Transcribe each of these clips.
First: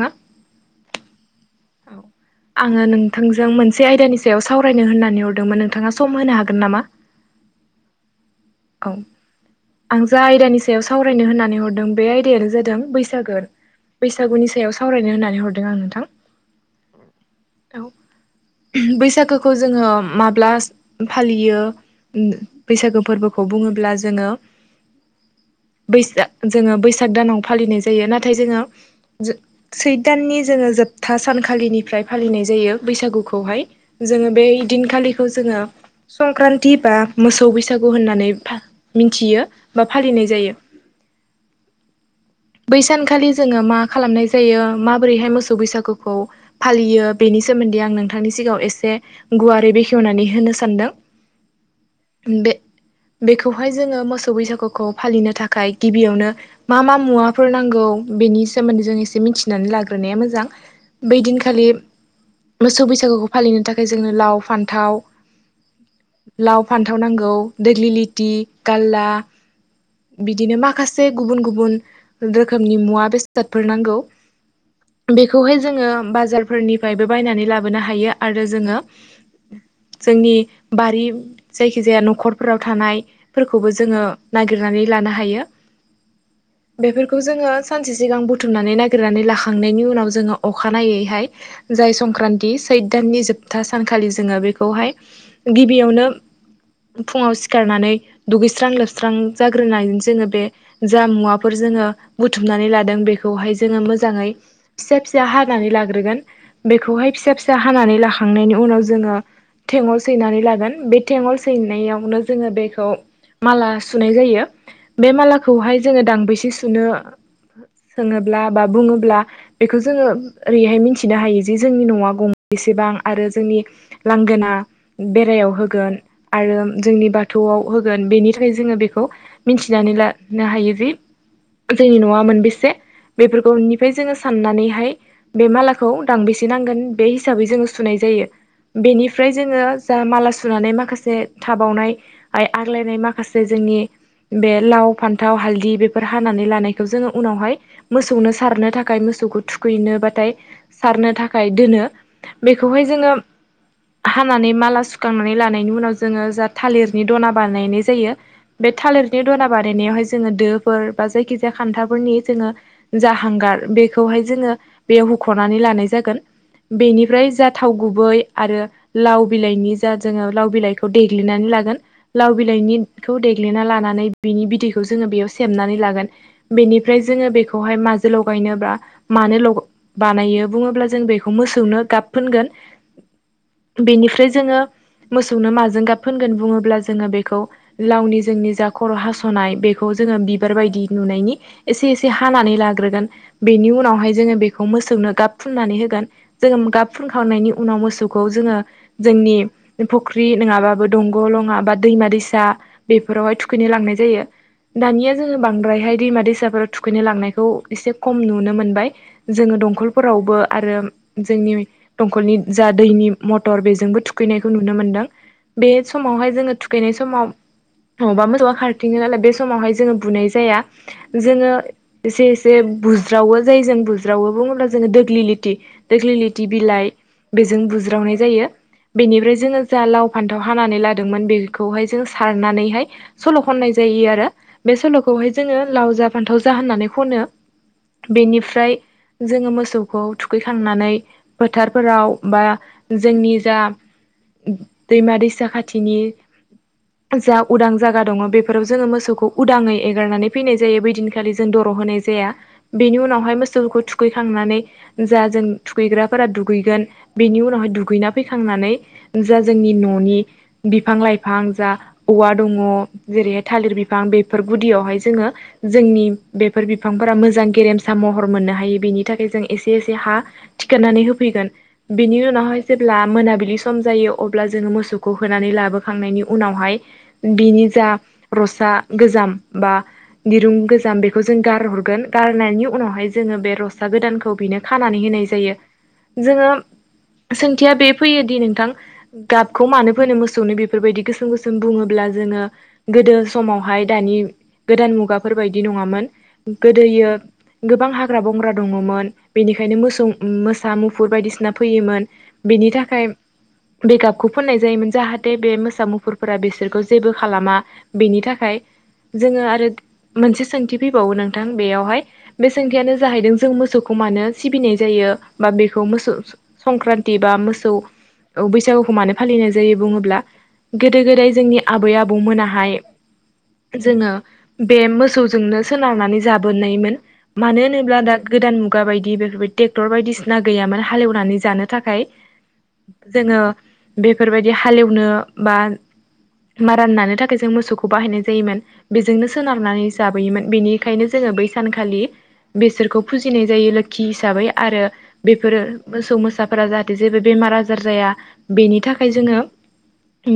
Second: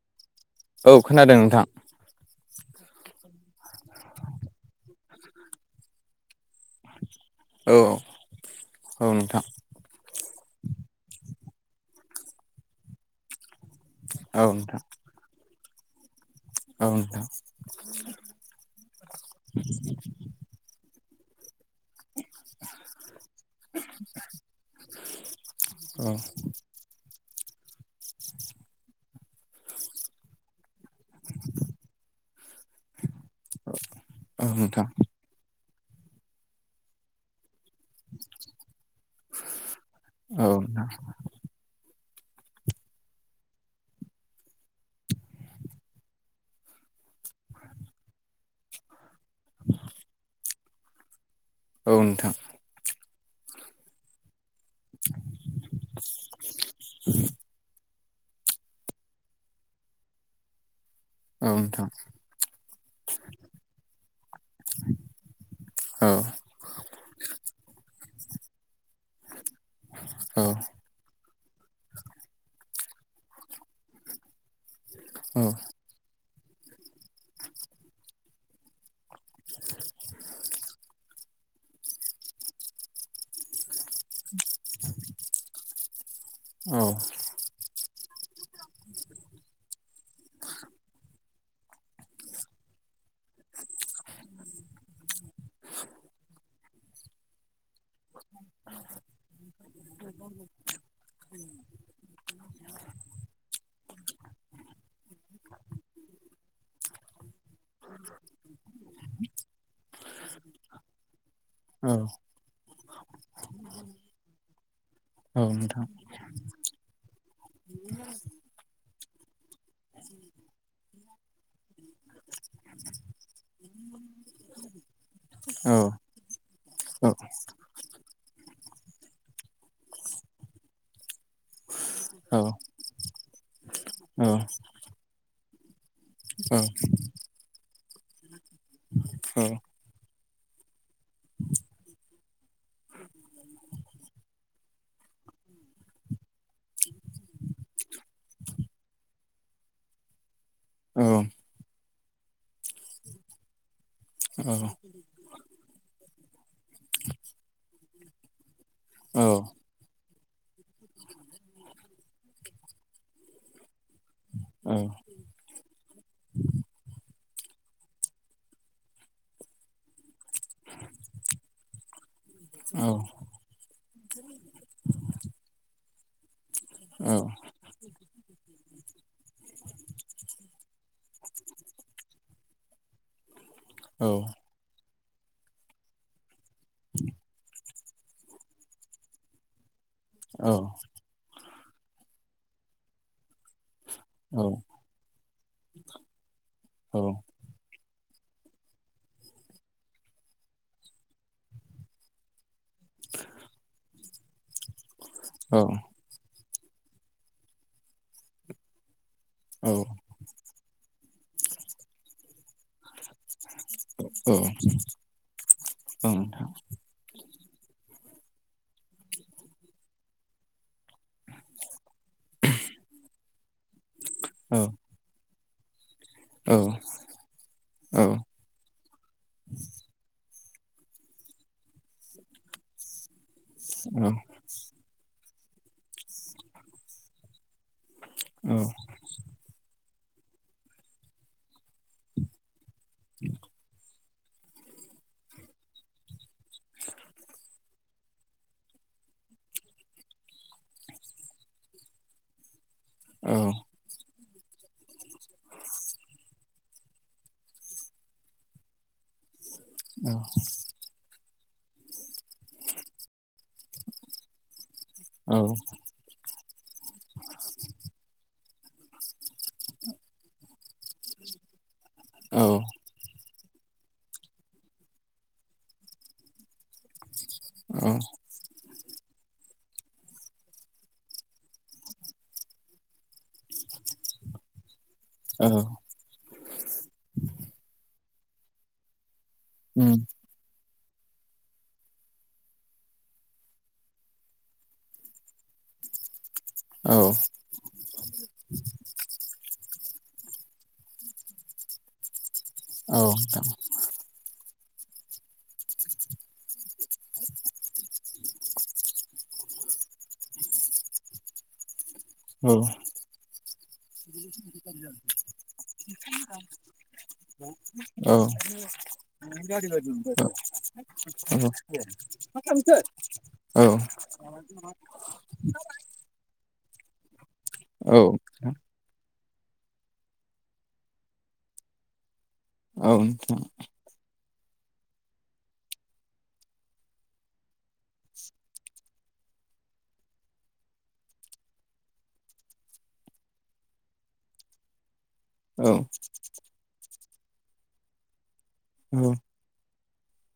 ना? औ खोनादों। नोंथां औ आङो नोंथांजों मोनसे आयदानि सायाव सावरायनो होननानै हरदोंमोन नोंथाङा सम होनो हाग गोन नामा? औ औ आं जा आयदानि सायाव सावरायनो होननानै नो हरदों बे आयदायानो जादों बैसागो। औ बैसागुनि सायाव नोंथां सावरायनो होननानै हरदों आं नोंथां। औ नोंथां औ बैसागोखौ जोङो माब्ला फालियो ओम बैसागो फोरबो खौ बुङोब्ला जोङो औ बैसाग जोङो बैसाग दानाव फालिनाय जायो। नाथाय जोङो सैथ दाननि जोङो जोब था सानखालिनिफ्राय फालिनाय जायो बैसागुखौहाय, जोङो औ बे नोंथां दिनखालिखौ जोङो संक्रान्ति बा मोसौ बैसागु होननानै फा मिथियो बा फालिनाय औ जायो। बै सानखालि जोङो मा खालामनाय जायो, माबोरैहाय मोसौ बैसागुखौ फालियो, बेनि सोमोन्दै सोमोन्दै आं नोंथांनि सिगाङाव एसे गुवारै बेखेवनानै होनो सानदों। औ नोंथां। बे बेखौहाय जोङो मोसौ बैसागुखौ फालिनो थाखाय गिबियावनो मा मा मुवाफोर नांगौ बेनि सोमोन्दै जों एसे मिथिनानै लाग्रोनाया मोजां। बै औ दिनखालि नोंथां मोसौ बैसागुखौ फालिनो थाखाय जोंनो लाव फान्थाव औ नोंथां लाव फान्थाव नांगौ। देग्लिलि दि खाल्ला बिदिनो औ मासे गुबुन-गुबुन रोखोमनि मुवा- बेसादफोर नांगौ बेखौहाय जोङो बाजारफोरनिफ्रायबो बायनानै लाबोनो हायो आरो जोङो जोंनि बारि जायखि जाया न'खरफोराव थानायफोरखौबो जोङो नागिरनानै लानो हायो। औ बेफोरखौ जोङो सानसे सिगां बुथुमनानै नागिरनानै लाखांनायनि उनाव जोङो अखानायनायैहाय जाय संक्रान्त सै दाननि नि जोबथा सानखालि जोबथा सानखालि जोङो बेखौहाय गिबियावनो फुङाव सिखारनानै दुगैस्रां-लोबस्रां जाग्रोनायजों जोङो बे जा मुवाफोर जोङो बुथुमनानै लादों बेखौहाय जोङो मोजाङै फिसा-फिसा हानानै लाग्रोगोन बेखौहाय फिसा -फिसा हानानै लाखांनायनि उनाव जोङो थेंगल सैनानै लागोन बे थेंगल औ सैनायावनो जोङो बेखौ माला सुनाय होयो बे औ मालाखौहाय नोंथां जोङो दांबैसे सुनो सोङोब्ला बा बुङोब्ला बेखौ जोङो ओरैहाय मिथिनो हायो जे जोंनि न'आ गं बेसेबां आरो जोंनि लांगोना बेरायाव औ होगोन आरो जोंनि औ औ बाथौआव होगोन बेनिथाखाय जोङो बेखौ मिथिनानै लानो हायो जि जोंनि न'आ औ औ औ मोनबेसे? बेफोरखौनिफ्राय जोङो नोंथां औ साननानैहाय बे मा ला खौ दांबोसे नांगौ बे हिसाबै जो सुनाय जायो। बिनिफ्राय जोङो जा माला सु सुनानै माखासे थाबावनाय आग्लायनाय माखासे जोंनि बे लाव, फान्थाव, हालदि बेफोर हानानै लानायखौ जोङो उनावहाय मोसौनो सारनो थाखाय मोसौखौ थुखैनोबाथाय सारनो थाखाय दोनो बेखौहाय जोङो हानानै माला सुखांनानै लानायनि उनाव जोङो जा थालिरनि दना बानायनाय जायो। बे थालिरनि दना बानायनायावहाय जोङो जोङो दोफोर बा जायखि जाया खान्थाफोरनि जोङो जा हांगार बेखौ खौहाय जोङो बेयाव हुख'नानै लानाय जागोन बेनिफ्राय जाथाव गुबै आरो लाव बिलाइनि जा जोङो लाव बिलाइखौ देग्लिनानै लागोन लाव बिलाइनिखौ देग्लिना लानानै बिनि बिदैखौ जोङो बेयाव सेबनानै लागोन। बेनिफ्राय जोङो बेखौहाय माजो लगायनोब्ला मानो ल बानायो बुङोब्ला जों बेखौ मोसौनो गाब फुनगोन बेनिफ्राय जोङो मोसौनो माजों गाब फोनगोन बुङोब्ला जों जोङो बेखौ लावनि जोंनि जा खर' हास'नाय बेखौ जोङो बिबार बायदि नुनायनि एसे-एसे हानानै लाग्रोगोन बेनि उनावहाय जोङो बेखौ मोसौनो गाब फुननानै होगोन जोङो गाब फुनखांनायनि उनाव मोसौखौ खौ जोङो जोंनि फुख्रि नङाबाबो दंग' लङा बा दैमा- दैसा, बेफोरावहाय थुखैनो लांनाय जायो दानिया जोङो बांद्रायहाय दैमा दैसाफोर थुखैनो लांनायखौ एसे खम नुनो मोनबाय जोङो दंखलफोरावबो आरो जोंनि दंखलनि जा दैनि मटर बेजोंबो थुखैनायखौ नुनो मोनदों बे समावहाय जोङो थुखैनाय समाव मबबा मोनोसेबा खारथिङो नालाय बे समावहाय जोङो बुनाय जाया जोङो एसे - एसे बुज्रावो जाय जों बुज्रावो बुङोब्ला जोङो दोग्लि लेथि। दोख्लिलिथि बिलाइ बेजों बुज्रावनाय जायो बेनिफ्राय जोङो जा लाव फान ' [unintelligible] खौहाय जोङो लाव जा, फान्थाव जा होननानै खनो बेनिफ्राय जोङो मोसौ खौ थुखैखांनानै फोथारफोराव बा जोंनि जा दैमा -दैसा खाथिनि जा उदां जा द बेफोराव जोङो मोसखौ उदाङै एगारनानै फैनाय जायो बैदिनखालि जों दर' होनाय जाया। बे उनावहाय मोसौखौ थुखै खांनानै जा जों थुखैग्राफोरा दुगैगोन बेनि उनावहाय दुगैना फैखांनानै जा जोंनि न'नि बिफां लाइफां जा औवा दङ जेरै थालिर बिफां बेफोर गुदियावहाय जोङो जोंनि बेफोर बिफांफोरा मोजां गेरेमसा महर मोननो हायो। [unintelligible] सम जायो अब्ला जोङो मोसौखौ होनानै लाबोखांनायनि उनावहाय बिनि जा रसा गोजाम बा दिरुं गोजाम बेखौ जों गारहरगोन गारनायनि उनावहाय जोङो बे रसा गोदानखौ बेनो खानानै होनाय जायो जोङो सोंथिया बे फैयोदि नोंथां। गाबखौ मानो फोनो मोसौनो बेफोर फोरबायदि गोसोम गोसोम बुङोब्ला जोङो गोदो समावहाय दानि गोदान मुगाफोर बायदि नङा औ गोदोयै‌ गोबां हाग्रा बंग्रा दङमोन। ओंखायनो मोसौ मोसा मुफुर बायदिसिना फैयोमोन बेनि औ थाखाय औ बे गाबखौ फोननाय जायोमोन जाहाथे बे मोसा मुफुरफोरा बिसोरखौ जेबो खालामा बेनि थाखाय जोङो आरो मोनसे सोंथि फैबावो नोंथां बेयावहाय औ बे सोंथियानो जाहैदों जों मोसौखौ मानो सिबिनाय जायो बा बेखौ मोसौ संक्रान्ति बा मोसौ बैसागु हानो फालिनाय जायो बुङोब्ला गोदो गोदाय जोंनि आबै आबौमोनाहाय औ जोङो बे मोसौजोंनो सोनारनानै जाबो औ [unintelligible] ट्रेक्टर बायदिसिना गैयामोन हालेवनानै जानो थाखाय औ नोंथां जोङो बेफोरबायदि हालेवनो बा मारान नानो थाखाय जों मोसौखौ बाहायनाय जायोमोन बेजोंनो सोनारनानै जाबोयोमोन बेनिखायनो जों जों बै सानखालि बेसोरखौ फुजिनाय जायो लोखि हिसाबै आरो बेफोरो औ मोसौ मोसाफोरा जाहाथे जेबो बेमार आजार जाया बेनि औ थाखाय जोङो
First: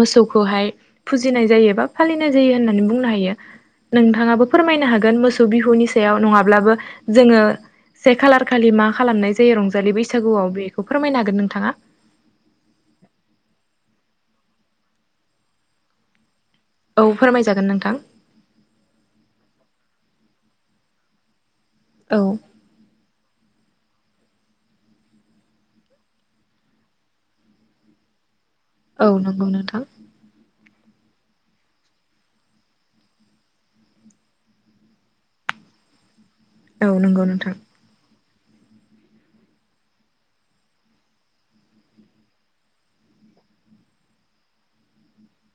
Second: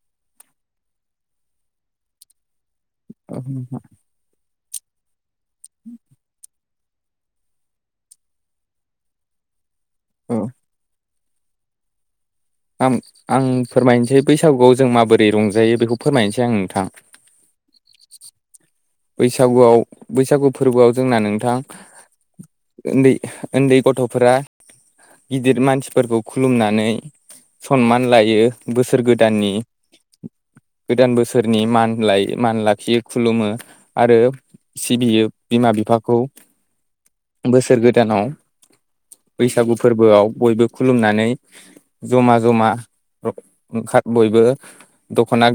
मोसौखौहाय फुजिनाय जायो बा फालिनाय जायो होननानै बुंनो हायो औ नोंथां नोंथाङाबो फोरमायनो हागोन मोसौ बिहुनि सायाव नङाब्लाबो जोङो से खालार खालि मा खालामनाय जायो रंजालि औ बैसागुआव बेखौ फोरमायनोन गोन नोंथाङा? आ आं फोरमायनोसै बैसागुआव जों माबोरै रंजायो बेखौ फोरमायनोसै। आं नोंथां औ फोरमायजागोन नोंथां। बैसागुआव बैसागु फोरबोआव जोंना नोंथां औ उन्दै उन्दै गथ'फोरा गिदिर मानसिफोरखौ खुलुमनानै सनमान लायो। बोसोर औ नंगौ गोदाननि। नोंथां। गोदान बोसोरनि मान ला मान लाखियो खुलुमो। आरो सिबियो बिमा बिफाखौ औ नंगौ नोंथां बोसोर गोदानाव। [inaudible] बैसागु फोरबोआव बयबो खुलुमनानै जमा जमा ओंखार बयबो दखना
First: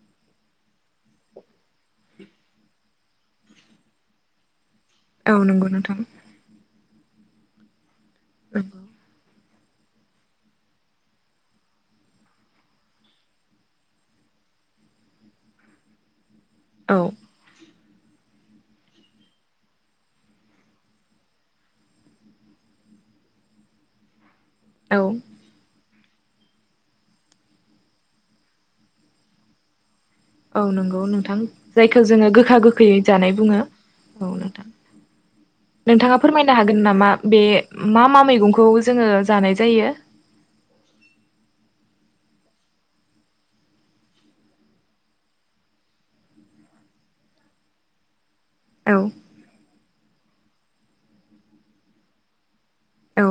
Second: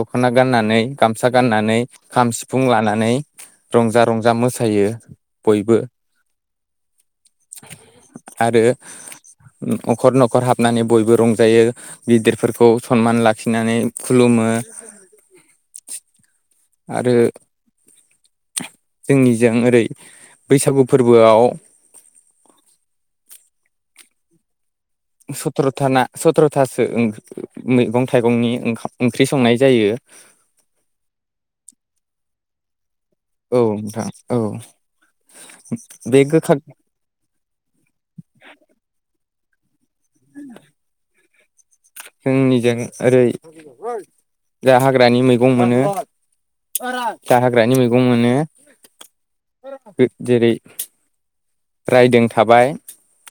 दखना गाननानै गामसा गाननानै खाम सिफुं लानानै रंजा रंजा मोसायो औ नंगौ बयबो नोंथां। आरो नंगौ नखर नखर हाबनानै बयबो रंजायो गिदिरफोरखौ सनमान लाखिनानै खुलुम- मो [unintelligible] आरो जोंनिजों ओरै बैसागु फोरबोआव औ सुत्रथाना सथ्रथासो मैगं थाइगंनि ओंखा- ओंख्रि संनाय जायो औ नंगौ नोंथां जायखौ जोङो गोखा गोखै जानाय बुङो औ नोंथां औ नोंथां नोंथाङा बे फोरमायनो गोखा हागोन नामा बे मा मा मैगंखौ जोङो जानाय जायो? [unintelligible] जोंनिजों ओरै दा हाग्रानि मैगं मोनो दा हाग्रानि मैगं मोनो औ जेरै रायदों थाबाय औ।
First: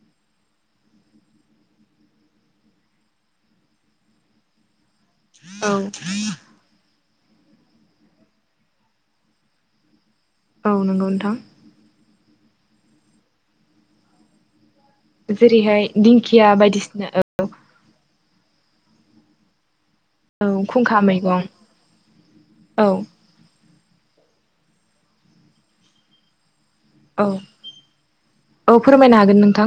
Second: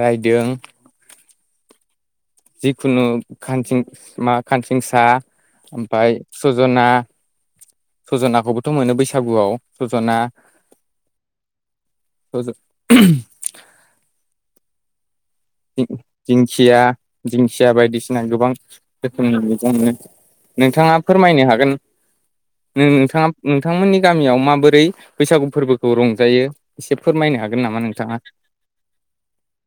राइदों। जिखुनु खानसिं- मा खानसिंसा औ ओमफ्राय सजना सजनाखौबोथ मोनो बैसागुआव सजना औ नंगौ नोंथां । औ ज जेरैहाय दिंखिया बायदिसिना औ दिंखिया बायदिसिना गोबां रोखोमनि मैगं मोनो। नोंथाङा खुंखा मैगं फोरमायनो हागोन औ नोंथाङा नोंथांमोननि गामियाव माबोरै बैसागु फोरबोखौ रंजायो एसे औ फोरमायनो हागोन नामा नोंथाङा औ फोरमायनो हागोन नोंथां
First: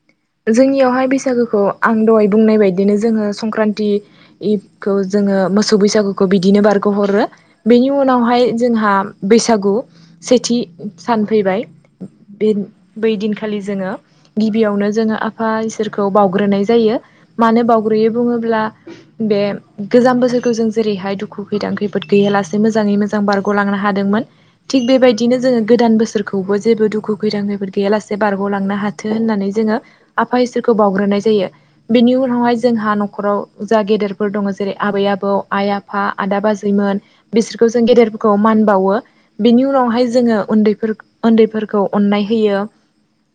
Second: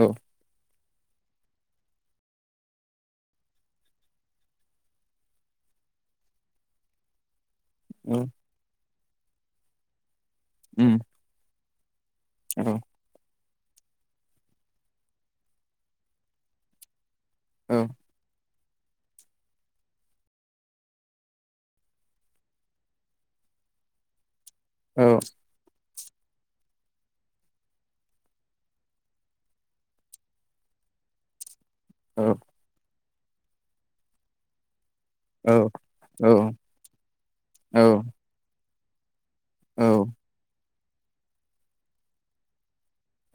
औ । जोंनियावहाय बैसागोखौ आं दहाय बुंनाय बायदि बिदिनो जोङो संक्रान्तिखौ जोङो मोसौ बैसागुखौ बिदिनो बारगहरो बेनि औ उनावहाय जोंहा बैसागु सेथि उम सान फैबाय। बे औ बैदिन खालि जोङो गिबियावनो जोङो आफा इसोरखौ बावग्रोनाय जायो । मानो औ बावग्रोयै बुङोब्ला बे गोजाम बोसोरखौ जों जेरैहाय दुखु खैदां खैफोद गैयालासे मोजाङै मोजां बारगलांनो हादोंमोन थिग औ बेबायदिनो जोङो गोदान बोसोरखौबो जेबो दुखु खैदां खैद गैयालासे बारगलांनो हाथों होननानै जोङो आफा इसोरखौ। बावग्रोनाय जायो बेनि औ उनावहाय जोंहा नखराव जा गेदेरफोर दङ' जेरै आबै आबौ आइ आफा औ आदा बाजैमोन बिसोरखौ जों औ गेदेरफोरखौ मान बावो । बिनि उनावहाय औ जोङो उन्दैफोर- उन्दैफोरखौ अननाय होयो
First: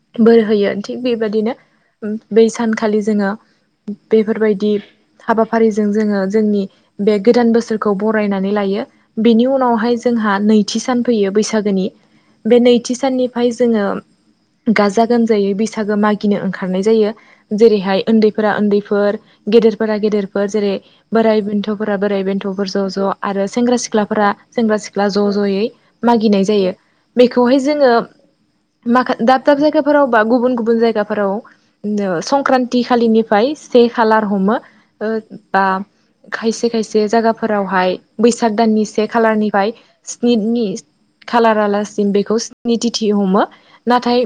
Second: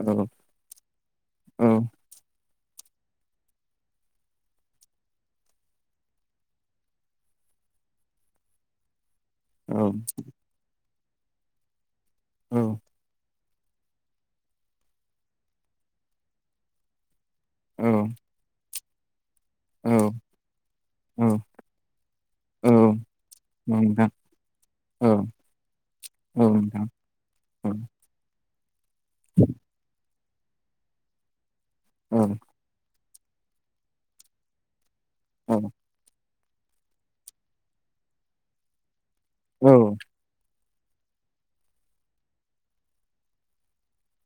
औ बोर होयो थिग बेबायदिनो औ बै सानखालि जोङो बेफोरबायदि हाबाफारिजों जोङो जोंनि बे गोदान बोसोरखौ बरायनानै लायो बेनि औ उनावहाय जोंहा नैथि सान फैयो बैसागोनि औ बे नैथि साननि ओमफाय जोङो गाजा गोमजायै बैसागो मागिनो ओंखारनाय जायो औ जेरैहाय उन्दैफोरा उन्दैफोर औ गेदेरफोरा गेदेरफोर जेरै औ बोराइ बेन्थफोरा बोराइ औ बेन्थफोर ज ज आरो सेंग्रा नोंथां सिख्लाफोरा सेंग्रा औ सिख्ला ज जयै औ मागिनाय जायो नोंथां बेखौहाय औ जोङो माखा दाब दाब जायगाफोराव बा गुबुन गुबुन औ जायगाफोराव संक्रान्ति खालिनि फ्राय से खालार हमो औ बा [unintelligible] खायसे खायसे जायागाफोरावहाय बैसाग दाननि से खालारनिफ्राय स्निनि खालारालासिम बेखौ सिनिथिथि हमो नाथाय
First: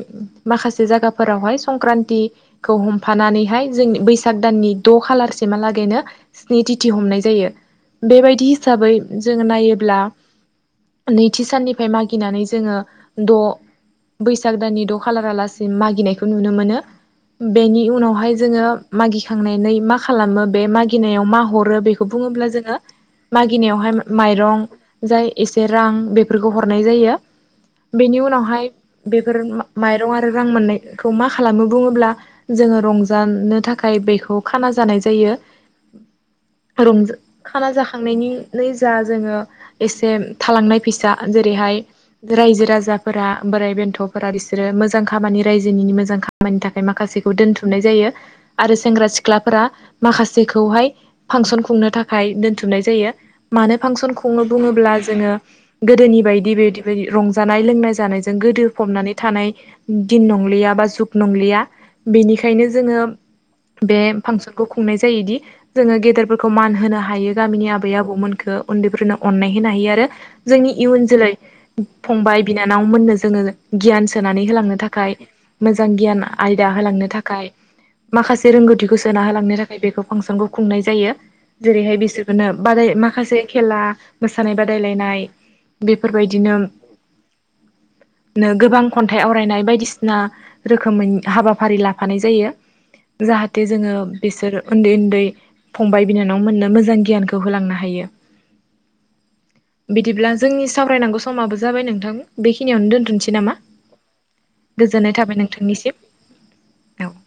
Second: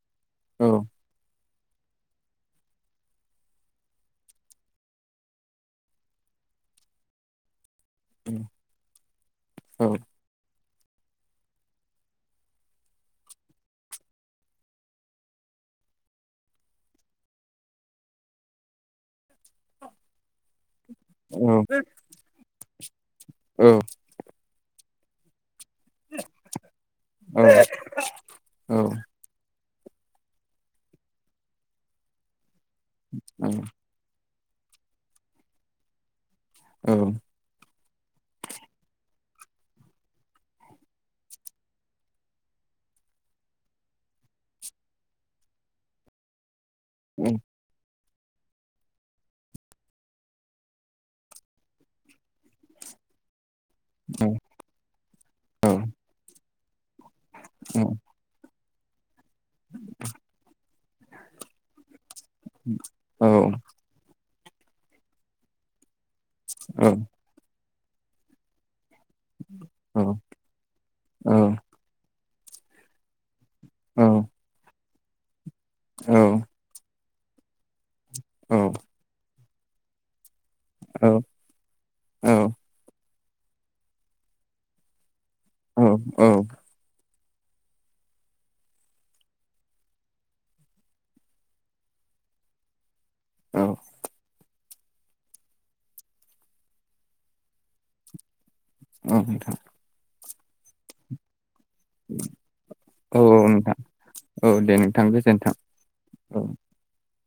माखासे जायगाफोरावहाय संक्रान्तखौ हमफानानैहाय जों बैसाग दाननि द' खालारसिमहालागैनो स्नि दिथि हमनाय जायो [unintelligible] बेबायदि हिसाबै जोङो नायोब्ला नैथि साननिफ्राय मागिनानै जोङो द' बैसाग दाननि द' खालारालासिम मागिनायखौ नुनो मोनो बेनि उनावहाय जोङो मागिखांनानै मा खालामो बे मागि [inaudible] गिनायाव मा औ नोंथां हरो बेखौ बुङोब्ला जोङो औ मागिनायावहाय माइरं जाय एसे रां बेफोरखौ हरनाय जायो। बेनि उनावहाय बेफोर माइरं आरो रां मोननायखौ मा खालामो बुङोब्ला जोङो रंजानो थाखाय बेखौ खाना जानाय जायो रंज खाना जाख थांनायनिनो जा जोङो एसे थालांनाय फैसा जेरैहाय रायजो राजाफोरा बोराइ बेन्थ'फोरा बिसोरो मोजां खामानि रायजोनि मोजां खामानि थाख खाय मासेखौ दोनथुमनाय जायो। आरो सेंग्रा सिख्लाफोरा माखासेखौहाय फांसन खुंनो थाखाय दोनथुमनाय जायो । मानो फांसन खनो बुङोब्ला जोङो गोदोनि बायदि बे रंजानाय लोंनाय जानायजों गोदो फबनानै थानाय दिन नंलिया बा जुख नंलिया बेनिखायनो जोङो बे फांसनखौ खुंनाय जायोदि जोङो गेदेरफोरखौ मान होनो हायो गामिनि आबै आबौमोनखो उन्दैफोरनो अननाय होनो हायो आरो जोंनि इयुन जोलै फंबाय बिनानावमोननो जोङो गियान सोनानै होलांनो थाखाय मोजां गियान आयदा होलांनो थाखाय माखासे रोंगौथिखौ सोना होलांनो थाखाय बेखौ फांसनखौ खुंनाय जायो ।जेरैहाय बिसोरखौनो बादाय माखासे खेला मोसानाय बादायलायनाय बेफोरबायदिनो नो गोबां खन्थाइ आवरायनाय बायदिसिना रोखोमै हाबाफारि लाफानाय जायो। जाहाथे जोङो बिसोर उन्दै उन्दै फंबाय बिनानाव मोननो मोजां गियानखौ होलांनो हायो। औ नोंथां । बिदिब्ला जोंनि सावरायनांगौ समाबो जाबाय नोंथां बेखिनियावनो दोनथ'नोसै नामा? नोंथां औ दे नोंथां गोजोननाय थाबाय गोजोन्थों औ नोंथांनिसिम औ ।